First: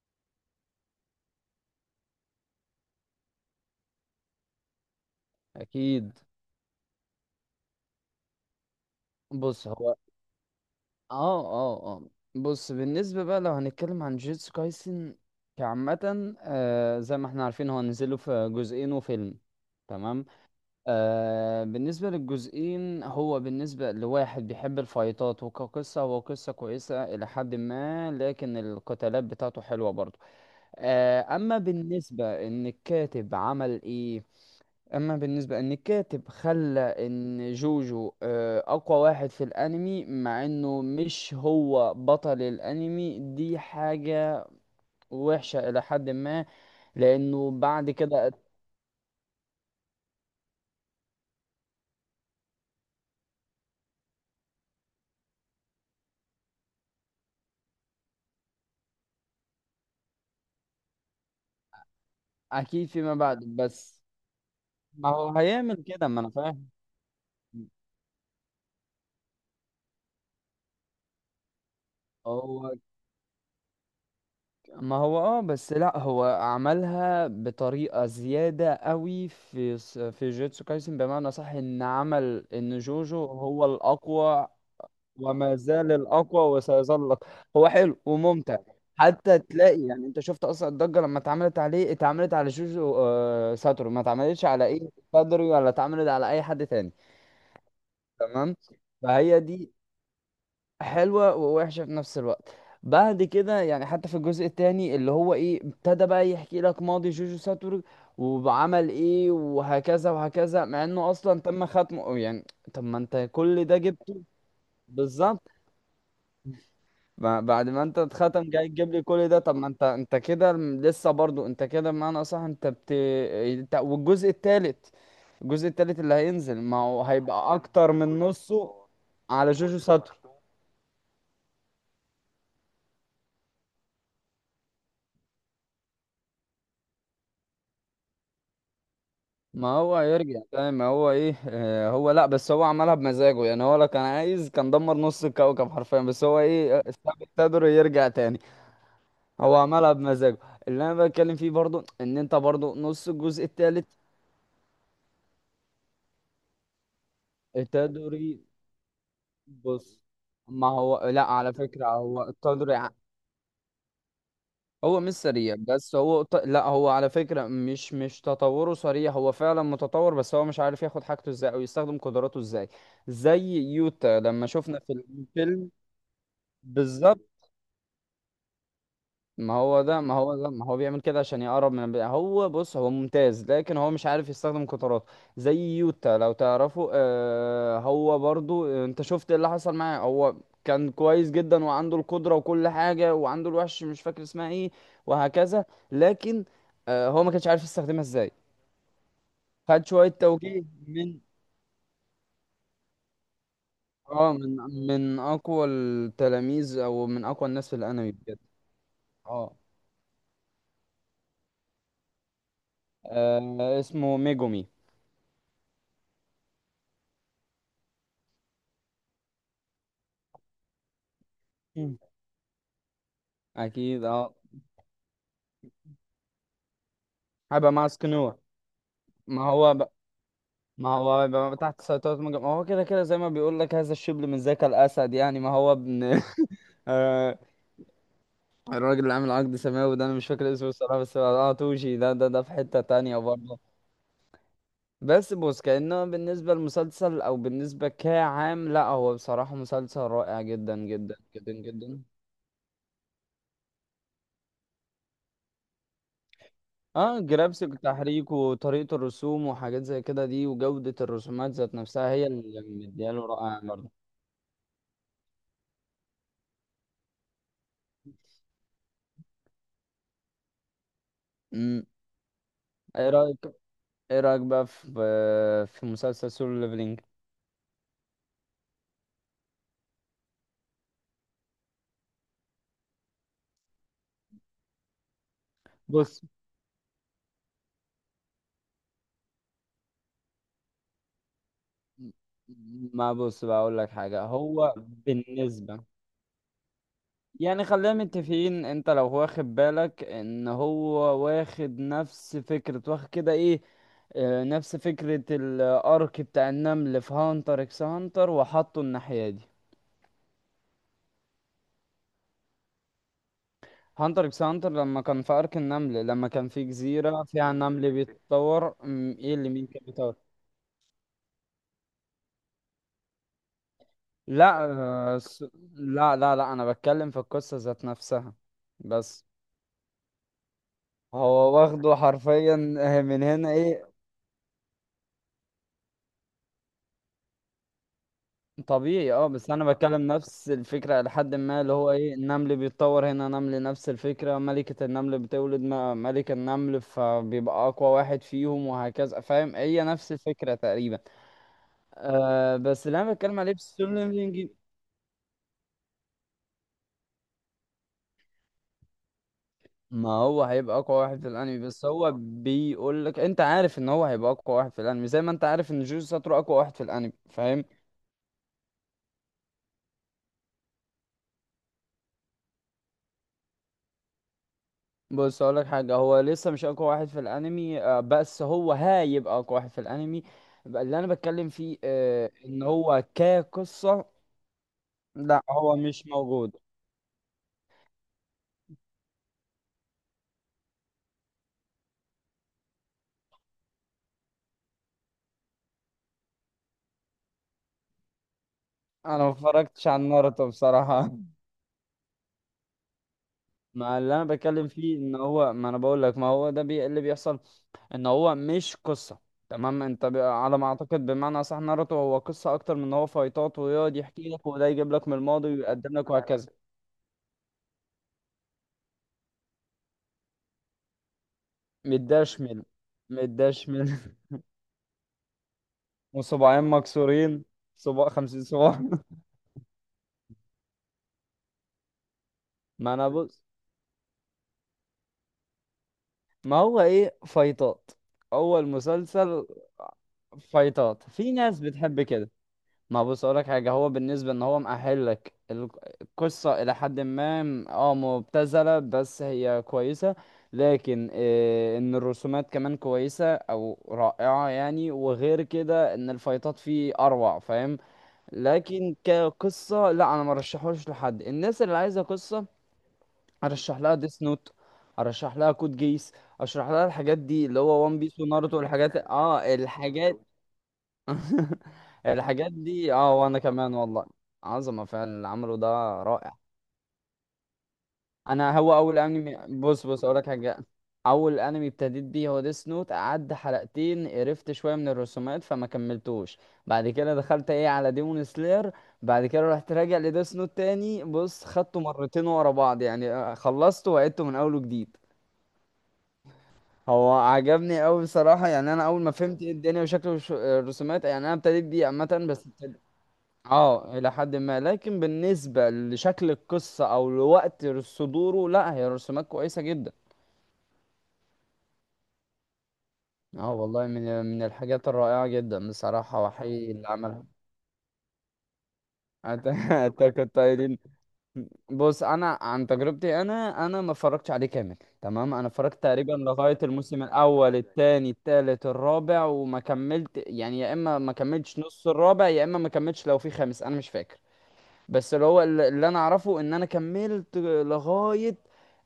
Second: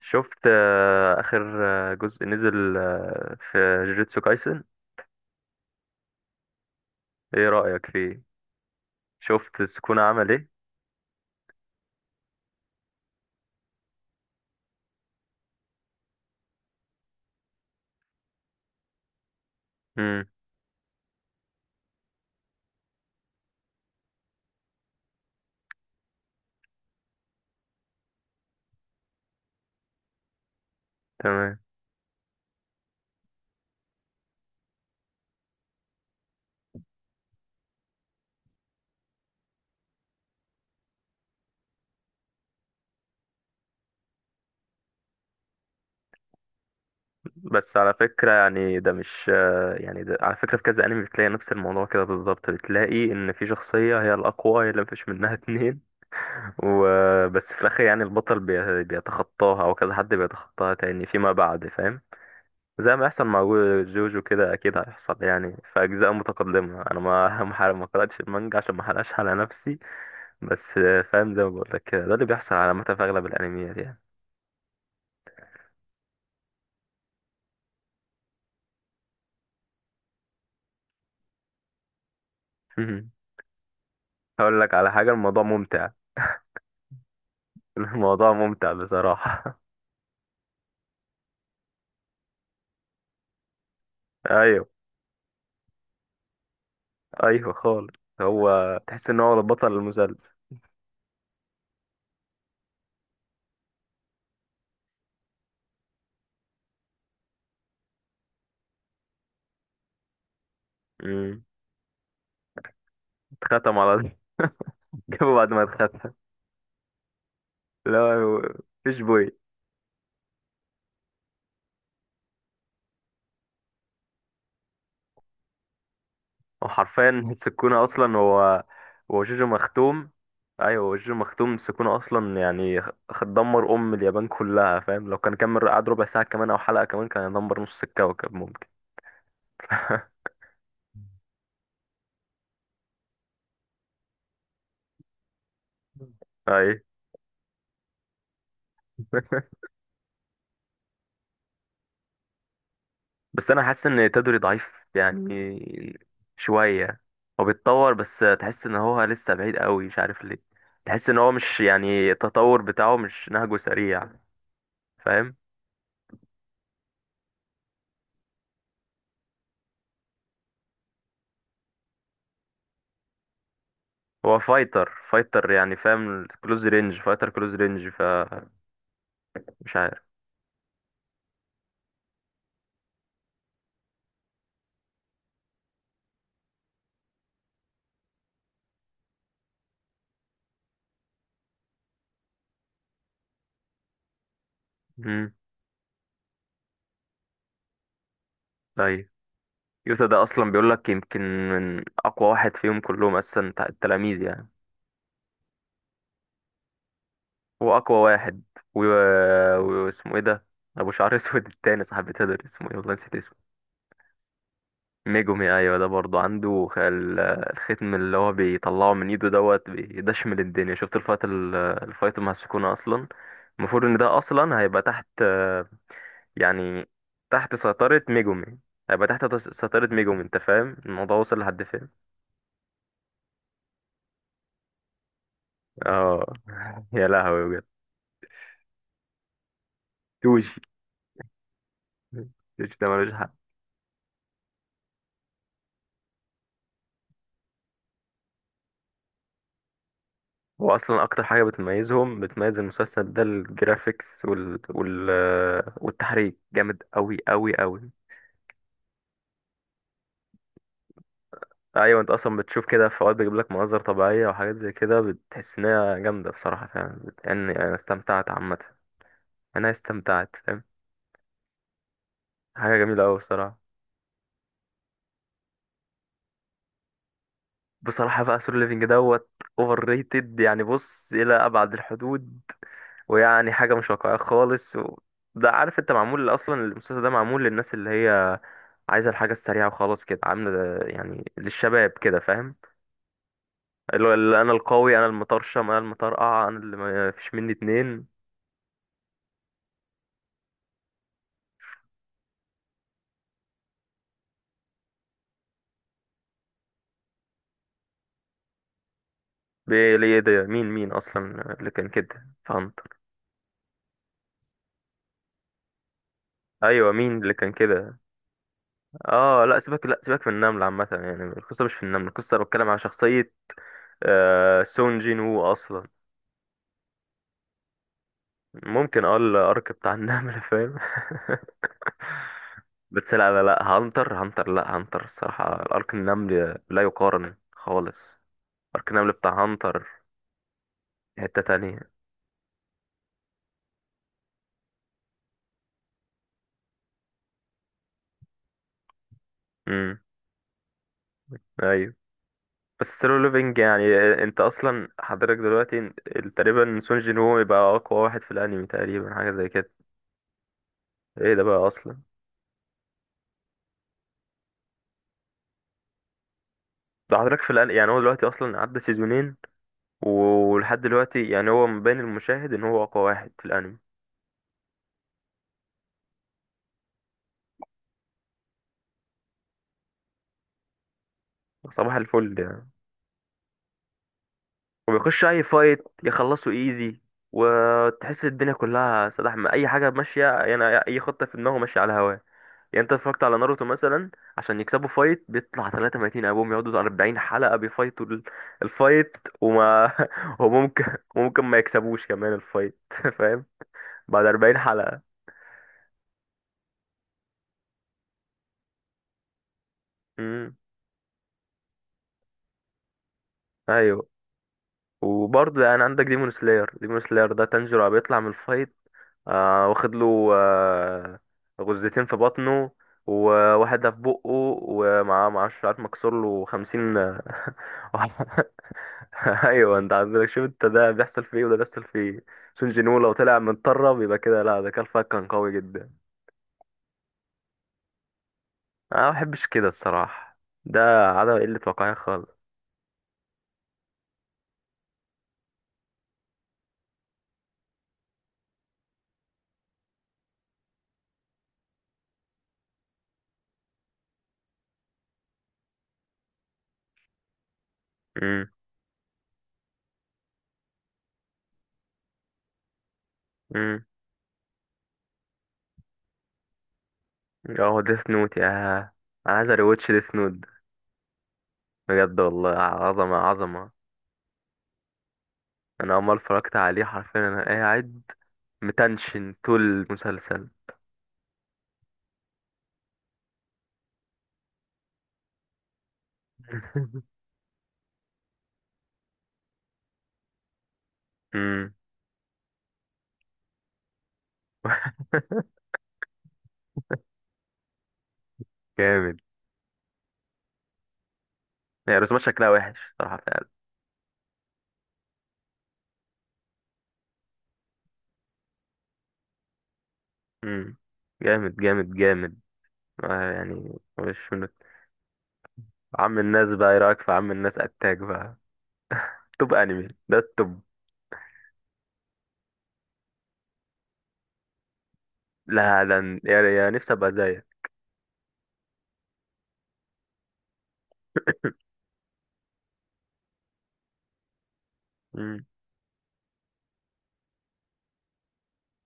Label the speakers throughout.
Speaker 1: شفت آخر جزء نزل في جوجيتسو كايسن.
Speaker 2: اكيد.
Speaker 1: ايه رأيك فيه؟ شفت
Speaker 2: بص هو
Speaker 1: سكونة عمل ايه؟
Speaker 2: اه اه اه بص بالنسبه بقى لو هنتكلم عن جيتسو كايسن كعامه، زي ما احنا عارفين هو نزله في جزئين وفيلم، تمام.
Speaker 1: امم
Speaker 2: بالنسبه للجزئين، هو بالنسبه لواحد بيحب الفايتات وكقصه هو قصه كويسه الى حد ما، لكن القتالات بتاعته حلوه برضه.
Speaker 1: تمام.
Speaker 2: اما بالنسبه ان الكاتب عمل ايه، اما بالنسبه ان الكاتب خلى ان جوجو اقوى واحد في الانمي مع انه مش هو بطل الانمي، دي حاجه وحشه الى حد ما لانه
Speaker 1: بس
Speaker 2: بعد
Speaker 1: على فكرة
Speaker 2: كده
Speaker 1: يعني ده مش يعني ده على فكرة في كذا انمي بتلاقي نفس الموضوع كده بالظبط، بتلاقي ان في شخصية هي الأقوى، هي اللي مفيش منها اتنين. وبس في الآخر يعني البطل بيتخطاها او كذا حد بيتخطاها تاني فيما بعد، فاهم؟
Speaker 2: اكيد
Speaker 1: زي ما
Speaker 2: فيما
Speaker 1: يحصل
Speaker 2: بعد.
Speaker 1: مع
Speaker 2: بس
Speaker 1: جوجو كده اكيد
Speaker 2: ما
Speaker 1: هيحصل
Speaker 2: هو
Speaker 1: يعني في
Speaker 2: هيعمل كده،
Speaker 1: اجزاء
Speaker 2: ما انا فاهم.
Speaker 1: متقدمه. انا ما ما قراتش المانجا عشان ما احرقش على نفسي. بس فاهم؟ زي ما بقول لك كده، ده اللي بيحصل
Speaker 2: هو
Speaker 1: عامه في اغلب الانميات يعني.
Speaker 2: ما هو اه بس لا هو عملها بطريقة زيادة قوي في جوتسو كايسن، بمعنى صح ان عمل ان جوجو هو الاقوى،
Speaker 1: هقول لك على حاجه، الموضوع
Speaker 2: وما
Speaker 1: ممتع.
Speaker 2: زال الأقوى، وسيظل الأقوى. هو حلو
Speaker 1: الموضوع
Speaker 2: وممتع.
Speaker 1: ممتع
Speaker 2: حتى
Speaker 1: بصراحه.
Speaker 2: تلاقي يعني انت شفت اصلا الضجه لما اتعملت عليه، اتعملت على جوجو ساتورو، ما اتعملتش على
Speaker 1: ايوه،
Speaker 2: ايه بدري، ولا اتعملت على اي حد تاني.
Speaker 1: ايوه خالص. هو
Speaker 2: تمام.
Speaker 1: تحس ان
Speaker 2: فهي
Speaker 1: هو
Speaker 2: دي
Speaker 1: بطل المسلسل.
Speaker 2: حلوه ووحشه في نفس الوقت. بعد كده يعني حتى في الجزء التاني اللي هو ايه ابتدى بقى يحكي لك ماضي جوجو ساتورو وعمل ايه وهكذا وهكذا، مع انه اصلا
Speaker 1: مم.
Speaker 2: تم ختمه يعني. طب ما انت كل ده
Speaker 1: اتختم على طول.
Speaker 2: جبته؟
Speaker 1: جابه
Speaker 2: بالظبط.
Speaker 1: بعد ما اتختم.
Speaker 2: بعد ما انت
Speaker 1: لا،
Speaker 2: اتختم جاي تجيب
Speaker 1: مفيش
Speaker 2: لي كل
Speaker 1: بوي.
Speaker 2: ده؟ طب ما انت انت كده لسه برضو انت كده، بمعنى اصح انت انت والجزء التالت. الجزء التالت اللي هينزل ما هو
Speaker 1: وحرفيا
Speaker 2: هيبقى
Speaker 1: السكونة
Speaker 2: اكتر
Speaker 1: أصلا
Speaker 2: من
Speaker 1: هو
Speaker 2: نصه
Speaker 1: هو جوجو
Speaker 2: على جوجو
Speaker 1: مختوم.
Speaker 2: ساتر.
Speaker 1: أيوة، هو جوجو مختوم، السكونة أصلا يعني دمر أم اليابان كلها، فاهم؟ لو كان كمل قعد ربع ساعة كمان أو حلقة كمان كان يدمر نص الكوكب ممكن.
Speaker 2: ما هو هيرجع تاني. ما هو ايه اه هو لا بس هو عملها بمزاجه يعني، هو لو كان عايز كان دمر نص الكوكب حرفيا، بس هو ايه،
Speaker 1: أي.
Speaker 2: ساب التدر يرجع تاني. هو عملها بمزاجه. اللي انا بتكلم فيه برضو ان انت برضو نص الجزء
Speaker 1: بس أنا حاسس
Speaker 2: التالت.
Speaker 1: إن تدري ضعيف يعني شوية. هو بيتطور بس
Speaker 2: تدري،
Speaker 1: تحس إن هو لسه بعيد قوي، مش
Speaker 2: بص،
Speaker 1: عارف ليه.
Speaker 2: ما هو
Speaker 1: تحس إن
Speaker 2: لا
Speaker 1: هو
Speaker 2: على
Speaker 1: مش،
Speaker 2: فكرة
Speaker 1: يعني
Speaker 2: هو
Speaker 1: التطور بتاعه مش نهجه سريع،
Speaker 2: هو مش
Speaker 1: فاهم؟
Speaker 2: سريع، بس هو ط- لا هو على فكرة مش تطوره سريع، هو فعلا متطور بس هو مش عارف ياخد حاجته ازاي او يستخدم قدراته ازاي. زي يوتا
Speaker 1: هو
Speaker 2: لما شفنا
Speaker 1: فايتر
Speaker 2: في
Speaker 1: فايتر
Speaker 2: الفيلم،
Speaker 1: يعني، فاهم؟ كلوز رينج
Speaker 2: بالظبط.
Speaker 1: فايتر، كلوز رينج.
Speaker 2: ما
Speaker 1: مش
Speaker 2: هو
Speaker 1: عارف.
Speaker 2: ده ما هو ده ما هو بيعمل كده عشان يقرب هو بص هو ممتاز، لكن هو مش عارف يستخدم قطاراته. زي يوتا لو تعرفه، آه هو برضو، انت شفت إيه اللي حصل معاه. هو كان كويس جدا وعنده القدرة وكل حاجة، وعنده الوحش مش فاكر اسمها ايه،
Speaker 1: امم
Speaker 2: وهكذا. لكن هو ما كانش عارف يستخدمها ازاي.
Speaker 1: طيب.
Speaker 2: خد
Speaker 1: يوتا
Speaker 2: شوية
Speaker 1: ده اصلا
Speaker 2: توجيه
Speaker 1: بيقول لك يمكن
Speaker 2: من،
Speaker 1: من اقوى واحد فيهم كلهم اصلا بتاع التلاميذ
Speaker 2: اه،
Speaker 1: يعني.
Speaker 2: من من اقوى التلاميذ او من اقوى الناس
Speaker 1: هو
Speaker 2: في
Speaker 1: اقوى
Speaker 2: الانمي بجد.
Speaker 1: واحد و...
Speaker 2: اه،
Speaker 1: واسمه ايه ده؟ ابو شعر اسود التاني، صاحب تدر، اسمه ايه والله، نسيت اسمه.
Speaker 2: اسمه ميجومي.
Speaker 1: ميجومي، ايوه ده برضه عنده الختم اللي هو بيطلعه من ايده دوت بيدشمل الدنيا. شفت الفايت
Speaker 2: مم.
Speaker 1: الفايت مع السكونة اصلا؟ المفروض ان
Speaker 2: اكيد
Speaker 1: ده
Speaker 2: اه.
Speaker 1: اصلا هيبقى تحت، يعني تحت
Speaker 2: هيبقى مع
Speaker 1: سيطرة
Speaker 2: سكنور.
Speaker 1: ميجومي. هيبقى تحت
Speaker 2: ما هو
Speaker 1: سيطرة
Speaker 2: ب...
Speaker 1: ميجومي، انت فاهم
Speaker 2: ما
Speaker 1: الموضوع
Speaker 2: هو
Speaker 1: وصل
Speaker 2: هيبقى
Speaker 1: لحد
Speaker 2: تحت
Speaker 1: فين؟
Speaker 2: سيطرة مجمع، ما هو كده كده زي ما بيقول لك هذا الشبل من ذاك الأسد يعني، ما هو ابن.
Speaker 1: اه. يا
Speaker 2: آه،
Speaker 1: لهوي بجد.
Speaker 2: الراجل اللي عامل عقد سماوي ده أنا مش فاكر
Speaker 1: توشي.
Speaker 2: اسمه الصراحة، بس اه توشي ده في
Speaker 1: توشي
Speaker 2: حتة
Speaker 1: ده ملوش
Speaker 2: تانية
Speaker 1: حق.
Speaker 2: برضه. بس بص كأنه بالنسبة للمسلسل أو بالنسبة كعام، لا هو بصراحة مسلسل رائع
Speaker 1: هو
Speaker 2: جدا
Speaker 1: اصلا
Speaker 2: جدا
Speaker 1: اكتر حاجه
Speaker 2: جدا جدا.
Speaker 1: بتميزهم، بتميز المسلسل ده الجرافيكس وال... وال... والتحريك، جامد قوي
Speaker 2: اه
Speaker 1: قوي
Speaker 2: جرافيك،
Speaker 1: قوي.
Speaker 2: تحريك، وطريقة الرسوم وحاجات زي كده، دي وجودة الرسومات ذات
Speaker 1: ايوه، انت
Speaker 2: نفسها هي
Speaker 1: اصلا
Speaker 2: اللي
Speaker 1: بتشوف كده في اوقات
Speaker 2: مدياله
Speaker 1: بيجيب لك
Speaker 2: رائع
Speaker 1: مناظر
Speaker 2: برضه.
Speaker 1: طبيعيه وحاجات زي كده، بتحس ان هي جامده بصراحه فعلا يعني انا استمتعت عامه. انا استمتعت، فاهم؟
Speaker 2: امم.
Speaker 1: حاجه جميله
Speaker 2: ايه
Speaker 1: قوي
Speaker 2: رأيك،
Speaker 1: بصراحه.
Speaker 2: ايه رأيك بقى في في مسلسل سولو ليفلينج؟
Speaker 1: بصراحة بقى سولو ليفينج دوت اوفر ريتد يعني، بص، إلى أبعد الحدود. ويعني حاجة مش واقعية خالص و... ده عارف انت،
Speaker 2: بص،
Speaker 1: معمول أصلا المسلسل ده معمول للناس اللي هي عايزة الحاجة السريعة وخلاص كده، عاملة يعني للشباب كده، فاهم؟
Speaker 2: ما بص بقى اقول لك
Speaker 1: اللي هو
Speaker 2: حاجة،
Speaker 1: اللي أنا
Speaker 2: هو
Speaker 1: القوي، أنا المطرشم، أنا
Speaker 2: بالنسبة،
Speaker 1: المطرقع، أنا اللي ما فيش مني
Speaker 2: يعني خلينا
Speaker 1: اتنين.
Speaker 2: متفقين انت لو واخد بالك ان هو واخد نفس فكرة، واخد كده ايه، نفس فكرة الارك بتاع النمل في هانتر اكس هانتر وحطه الناحية دي.
Speaker 1: ليه ده؟ مين أصلا اللي كان كده، فهمت؟
Speaker 2: هانتر اكس هانتر لما كان في ارك النمل، لما كان في
Speaker 1: أيوة مين
Speaker 2: جزيرة
Speaker 1: اللي كان
Speaker 2: فيها نمل
Speaker 1: كده؟
Speaker 2: بيتطور، م، ايه
Speaker 1: اه
Speaker 2: اللي
Speaker 1: لا،
Speaker 2: مين كان
Speaker 1: سيبك لا
Speaker 2: بيتطور.
Speaker 1: سيبك من النمل عامة يعني، القصة مش في النمل، القصة أنا بتكلم على شخصية.
Speaker 2: لا،
Speaker 1: سون
Speaker 2: آه،
Speaker 1: جين
Speaker 2: س-
Speaker 1: وو اصلا.
Speaker 2: لا انا بتكلم في القصة ذات نفسها،
Speaker 1: ممكن،
Speaker 2: بس
Speaker 1: الارك بتاع النمل، فاهم؟
Speaker 2: هو واخده حرفيا
Speaker 1: بس
Speaker 2: من
Speaker 1: لا لا
Speaker 2: هنا
Speaker 1: لا،
Speaker 2: ايه.
Speaker 1: هانتر هانتر، لا هانتر الصراحة الارك النمل لا يقارن خالص. ارك النمل
Speaker 2: طبيعي اه،
Speaker 1: بتاع
Speaker 2: بس انا
Speaker 1: هانتر
Speaker 2: بتكلم نفس الفكرة لحد
Speaker 1: حتة
Speaker 2: ما اللي هو
Speaker 1: تانية.
Speaker 2: ايه النمل بيتطور، هنا نمل نفس الفكرة، ملكة النمل بتولد ملك النمل، فبيبقى اقوى واحد فيهم وهكذا، فاهم، هي
Speaker 1: امم
Speaker 2: نفس الفكرة تقريبا.
Speaker 1: ايوه.
Speaker 2: أه
Speaker 1: بس
Speaker 2: بس اللي انا
Speaker 1: سولو
Speaker 2: بتكلم عليه
Speaker 1: ليفينج يعني،
Speaker 2: بالسولو
Speaker 1: انت
Speaker 2: ليفلنج،
Speaker 1: اصلا حضرتك دلوقتي تقريبا سون جين وو يبقى اقوى واحد في الانمي تقريبا، حاجة زي كده.
Speaker 2: ما هو هيبقى اقوى واحد في
Speaker 1: ايه ده بقى
Speaker 2: الانمي، بس
Speaker 1: اصلا؟
Speaker 2: هو بيقول لك انت عارف ان هو هيبقى اقوى واحد في الانمي، زي ما انت عارف ان جوجوتسو ساتورو اقوى واحد في الانمي،
Speaker 1: ده حضرتك في
Speaker 2: فاهم.
Speaker 1: الان يعني هو دلوقتي اصلا عدى سيزونين، ولحد دلوقتي يعني هو مبين المشاهد ان هو اقوى واحد في الانمي.
Speaker 2: بص اقول لك حاجه، هو لسه مش اقوى واحد في الانمي، بس هو هيبقى اقوى واحد في الانمي. بقى اللي انا بتكلم فيه،
Speaker 1: صباح الفل
Speaker 2: ان
Speaker 1: يعني،
Speaker 2: هو كقصه
Speaker 1: وبيخش اي
Speaker 2: لا هو
Speaker 1: فايت
Speaker 2: مش
Speaker 1: يخلصوا
Speaker 2: موجود.
Speaker 1: ايزي. وتحس الدنيا كلها سلاح، ما اي حاجه ماشيه يعني، اي خطه في دماغه ماشيه على هواه. يعني انت اتفرجت على ناروتو مثلا؟ عشان يكسبوا فايت بيطلع 33 ابوهم، يقعدوا 40 حلقه بيفايتوا الفايت.
Speaker 2: انا ما اتفرجتش
Speaker 1: وما
Speaker 2: على ناروتو
Speaker 1: وممكن
Speaker 2: بصراحه.
Speaker 1: ممكن ما يكسبوش كمان الفايت. فاهم؟
Speaker 2: ما اللي انا
Speaker 1: بعد 40
Speaker 2: بتكلم فيه ان
Speaker 1: حلقه.
Speaker 2: هو، ما انا بقول لك، ما هو ده بي... اللي بيحصل ان هو مش قصه. تمام.
Speaker 1: امم
Speaker 2: على ما اعتقد بمعنى صح ناروتو هو قصه اكتر من ان هو فايتات، ويقعد
Speaker 1: ايوه.
Speaker 2: يحكي لك وده يجيب لك من الماضي
Speaker 1: وبرضه يعني
Speaker 2: ويقدم
Speaker 1: عندك
Speaker 2: لك
Speaker 1: ديمون
Speaker 2: وهكذا.
Speaker 1: سلاير، ديمون سلاير ده تانجيرو بيطلع من الفايت، واخد له غزتين في
Speaker 2: مداش من.
Speaker 1: بطنه
Speaker 2: مداش من.
Speaker 1: وواحدة في بقه. ومعاه معاه شعر مكسور له
Speaker 2: وصباعين
Speaker 1: 50.
Speaker 2: مكسورين. صباع، خمسين صباع.
Speaker 1: ايوه انت عندك، شوف انت، ده بيحصل فيه وده بيحصل فيه. سون
Speaker 2: ما
Speaker 1: جينو
Speaker 2: انا
Speaker 1: لو طلع
Speaker 2: بص،
Speaker 1: متطرب يبقى كده، لا ده كان فاك كان قوي جدا.
Speaker 2: ما هو ايه فايتات، اول
Speaker 1: انا ما بحبش
Speaker 2: مسلسل
Speaker 1: كده الصراحة. ده
Speaker 2: فايتات،
Speaker 1: عدم
Speaker 2: في
Speaker 1: قلة
Speaker 2: ناس
Speaker 1: واقعية
Speaker 2: بتحب كده.
Speaker 1: خالص.
Speaker 2: ما بص اقولك حاجه، هو بالنسبه ان هو القصه الى حد ما، مبتذله بس هي كويسه، لكن ان الرسومات كمان كويسه او رائعه يعني، وغير كده ان الفايتات فيه اروع، فاهم.
Speaker 1: امم
Speaker 2: لكن كقصه لا، انا ما رشحوش لحد الناس اللي عايزه قصه. ارشح
Speaker 1: امم
Speaker 2: لها ديس نوت، ارشح لها كود جيس، اشرح لها الحاجات دي اللي
Speaker 1: اه،
Speaker 2: هو وان
Speaker 1: ديث
Speaker 2: بيس
Speaker 1: نوت يا.
Speaker 2: وناروتو
Speaker 1: انا
Speaker 2: والحاجات،
Speaker 1: عايز
Speaker 2: اه
Speaker 1: اريوتش ديث
Speaker 2: الحاجات.
Speaker 1: نوت. بجد والله،
Speaker 2: الحاجات دي اه،
Speaker 1: عظمة
Speaker 2: وانا
Speaker 1: عظمة.
Speaker 2: كمان والله عظمه فعلا اللي عمله ده،
Speaker 1: أنا أول ما
Speaker 2: رائع.
Speaker 1: اتفرجت عليه حرفيا أنا قاعد
Speaker 2: انا هو اول
Speaker 1: متنشن
Speaker 2: انمي
Speaker 1: طول
Speaker 2: بص بص اقول لك
Speaker 1: المسلسل.
Speaker 2: حاجه، اول انمي ابتديت بيه هو ديس نوت، قعد حلقتين قرفت شويه من الرسومات فما كملتوش. بعد كده دخلت ايه على ديمون سلاير. بعد كده رحت راجع لديس نوت تاني، بص
Speaker 1: أمم،
Speaker 2: خدته مرتين ورا بعض يعني، خلصته وعدته من اول وجديد. هو عجبني قوي بصراحه يعني، انا اول ما
Speaker 1: جامد.
Speaker 2: فهمت ايه الدنيا وشكل الرسومات يعني، انا ابتديت بيه
Speaker 1: يعني رسومات
Speaker 2: عامه بس.
Speaker 1: شكلها وحش صراحة فعلا.
Speaker 2: اه الى حد ما، لكن بالنسبه لشكل القصه او لوقت صدوره لا هي رسومات كويسه جدا.
Speaker 1: أمم، جامد جامد جامد.
Speaker 2: اه
Speaker 1: يعني
Speaker 2: والله من
Speaker 1: مش من
Speaker 2: الحاجات الرائعه جدا
Speaker 1: عم
Speaker 2: بصراحه
Speaker 1: الناس بقى،
Speaker 2: وحقيقي
Speaker 1: إيه
Speaker 2: اللي
Speaker 1: رأيك في
Speaker 2: عملها.
Speaker 1: عم الناس، أتاك بقى؟
Speaker 2: أت-
Speaker 1: توب أنمي ده
Speaker 2: اتاك
Speaker 1: التوب.
Speaker 2: التايرين. بص انا عن تجربتي، انا ما اتفرجتش عليه كامل. تمام، انا اتفرجت
Speaker 1: لا ده
Speaker 2: تقريبا
Speaker 1: يعني
Speaker 2: لغايه
Speaker 1: يعني نفسي
Speaker 2: الموسم
Speaker 1: أبقى
Speaker 2: الاول
Speaker 1: زيك.
Speaker 2: الثاني الثالث الرابع وما كملت يعني، يا اما ما كملتش نص الرابع، يا اما ما كملتش، لو في خامس انا مش فاكر. بس اللي هو
Speaker 1: أمم،
Speaker 2: اللي انا اعرفه ان انا كملت لغاية،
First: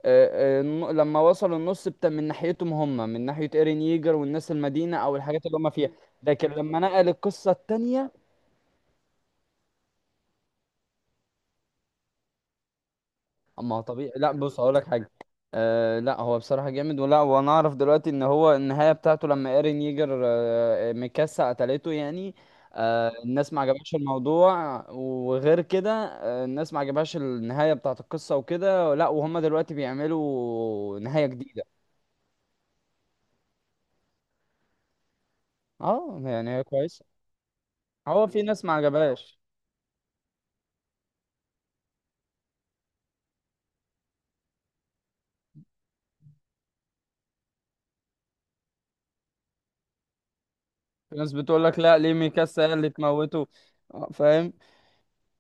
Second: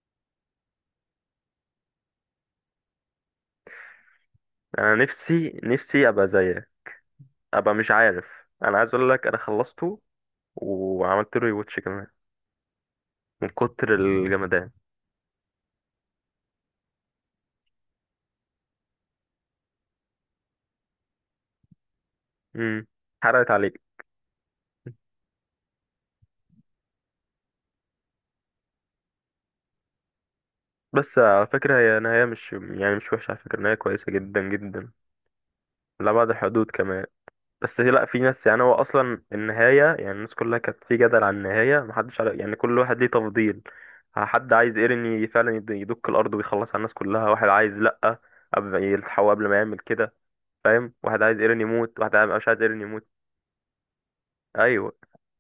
Speaker 2: لما وصلوا النص بتاع من ناحيتهم هم، من ناحية ايرين ييجر والناس
Speaker 1: أنا
Speaker 2: المدينة او الحاجات اللي
Speaker 1: نفسي
Speaker 2: هم فيها.
Speaker 1: نفسي أبقى
Speaker 2: لكن
Speaker 1: زيك،
Speaker 2: لما نقل القصة
Speaker 1: أبقى مش
Speaker 2: التانية،
Speaker 1: عارف. أنا عايز أقول لك أنا خلصته، وعملت له ريواتش كمان من
Speaker 2: اما هو
Speaker 1: كتر
Speaker 2: طبيعي. لا بص
Speaker 1: الجمدان.
Speaker 2: هقول لك حاجه، أه لا هو بصراحه جامد ولا، وانا اعرف دلوقتي ان هو النهايه بتاعته لما ايرين ييجر، أه، ميكاسا قتلته يعني.
Speaker 1: امم
Speaker 2: أه
Speaker 1: حرقت
Speaker 2: الناس ما
Speaker 1: عليك.
Speaker 2: عجبهاش الموضوع، وغير كده أه الناس ما عجبهاش النهايه بتاعه القصه وكده، لا وهم دلوقتي بيعملوا
Speaker 1: بس
Speaker 2: نهايه
Speaker 1: على
Speaker 2: جديده.
Speaker 1: فكرة هي نهاية مش، يعني مش وحشة، على فكرة نهاية كويسة جدا جدا. لا
Speaker 2: اه
Speaker 1: بعد
Speaker 2: يعني هي
Speaker 1: الحدود
Speaker 2: كويسه.
Speaker 1: كمان. بس لا، في
Speaker 2: هو في
Speaker 1: ناس يعني،
Speaker 2: ناس ما
Speaker 1: هو أصلا
Speaker 2: عجبهاش،
Speaker 1: النهاية يعني الناس كلها كانت في جدل عن النهاية، محدش عارف يعني، كل واحد ليه تفضيل. حد عايز ايرين فعلا يدك الأرض ويخلص على الناس كلها، واحد عايز لأ، قبل يلحقه قبل ما يعمل كده، فاهم؟
Speaker 2: في
Speaker 1: واحد
Speaker 2: ناس
Speaker 1: عايز ايرين
Speaker 2: بتقول لك لا
Speaker 1: يموت،
Speaker 2: ليه
Speaker 1: واحد مش عايز
Speaker 2: ميكاسا هي
Speaker 1: ايرين
Speaker 2: اللي
Speaker 1: يموت.
Speaker 2: تموته، فاهم.
Speaker 1: أيوه.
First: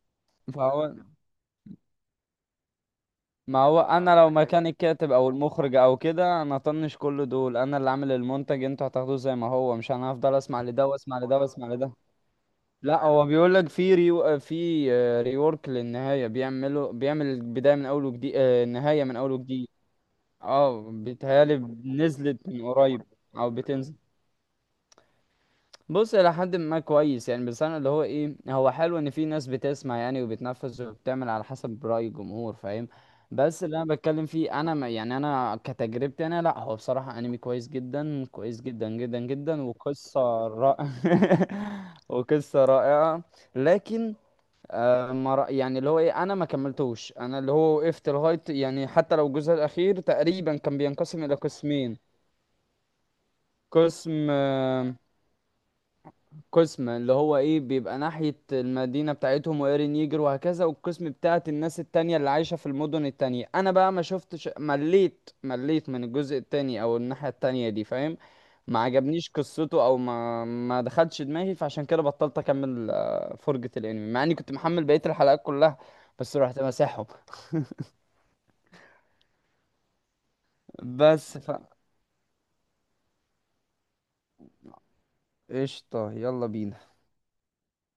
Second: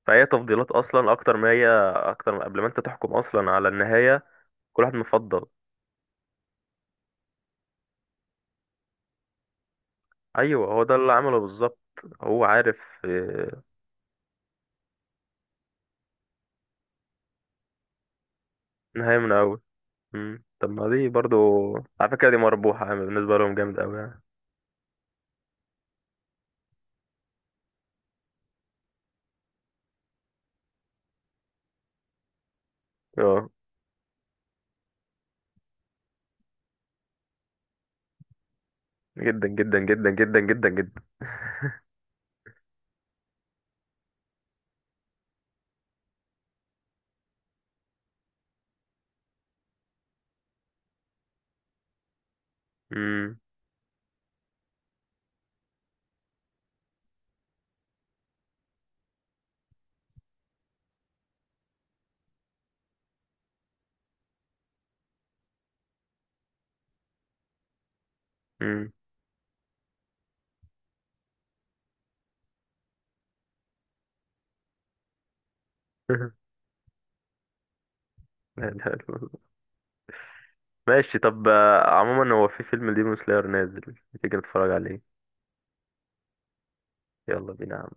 Speaker 1: فهي تفضيلات
Speaker 2: فهو،
Speaker 1: أصلا أكتر ما هي أكتر، قبل ما أنت تحكم أصلا
Speaker 2: ما
Speaker 1: على
Speaker 2: هو انا
Speaker 1: النهاية.
Speaker 2: لو مكان
Speaker 1: كل واحد
Speaker 2: الكاتب او
Speaker 1: مفضل.
Speaker 2: المخرج او كده انا طنش كل دول، انا اللي عامل المنتج انتوا هتاخدوه زي ما هو، مش انا هفضل اسمع
Speaker 1: ايوه، هو
Speaker 2: لده
Speaker 1: ده اللي
Speaker 2: واسمع
Speaker 1: عمله
Speaker 2: لده واسمع
Speaker 1: بالظبط.
Speaker 2: لده.
Speaker 1: هو عارف.
Speaker 2: لا هو بيقول
Speaker 1: آه،
Speaker 2: لك في ريورك للنهايه بيعملوا، بيعمل البدايه من اول وجديد، النهايه من
Speaker 1: نهاية من
Speaker 2: اول
Speaker 1: الاول.
Speaker 2: وجديد.
Speaker 1: مم. طب ما
Speaker 2: اه
Speaker 1: دي برضو
Speaker 2: بيتهيالي
Speaker 1: على فكرة دي
Speaker 2: نزلت من
Speaker 1: مربوحة
Speaker 2: قريب
Speaker 1: يعني، بالنسبة
Speaker 2: او
Speaker 1: لهم جامد
Speaker 2: بتنزل.
Speaker 1: أوي يعني.
Speaker 2: بص الى حد ما كويس يعني، بس انا اللي هو ايه، هو حلو ان في ناس بتسمع يعني وبتنفذ وبتعمل على حسب رأي الجمهور، فاهم.
Speaker 1: اه،
Speaker 2: بس اللي انا بتكلم فيه انا، ما يعني انا كتجربتي انا، لا هو بصراحة انمي كويس جدا كويس جدا جدا
Speaker 1: جدا
Speaker 2: جدا،
Speaker 1: جدا جدا
Speaker 2: وقصة
Speaker 1: جدا جدا
Speaker 2: رائعة
Speaker 1: جدا.
Speaker 2: وقصة رائعة. لكن آه ما رأ... يعني اللي هو ايه انا ما كملتوش، انا اللي هو وقفت لغاية يعني، حتى لو الجزء الاخير تقريبا كان بينقسم الى قسمين،
Speaker 1: مم.
Speaker 2: قسم آه، قسم اللي هو ايه بيبقى ناحية المدينة بتاعتهم وإيرين ييجر وهكذا، والقسم بتاعت الناس التانية اللي عايشة في المدن التانية انا بقى ما شفتش، مليت، مليت من الجزء التاني او الناحية التانية دي، فاهم. ما
Speaker 1: مم.
Speaker 2: عجبنيش قصته، او ما دخلش دماغي، فعشان كده بطلت اكمل فرجة الانمي مع اني كنت محمل بقية الحلقات كلها، بس رحت مسحهم.
Speaker 1: لا إله إلا الله. ماشي،
Speaker 2: بس
Speaker 1: طب
Speaker 2: ف
Speaker 1: عموما هو في فيلم ديمون سلاير نازل، تيجي نتفرج عليه؟
Speaker 2: قشطة، يلا بينا.
Speaker 1: يلا بينا.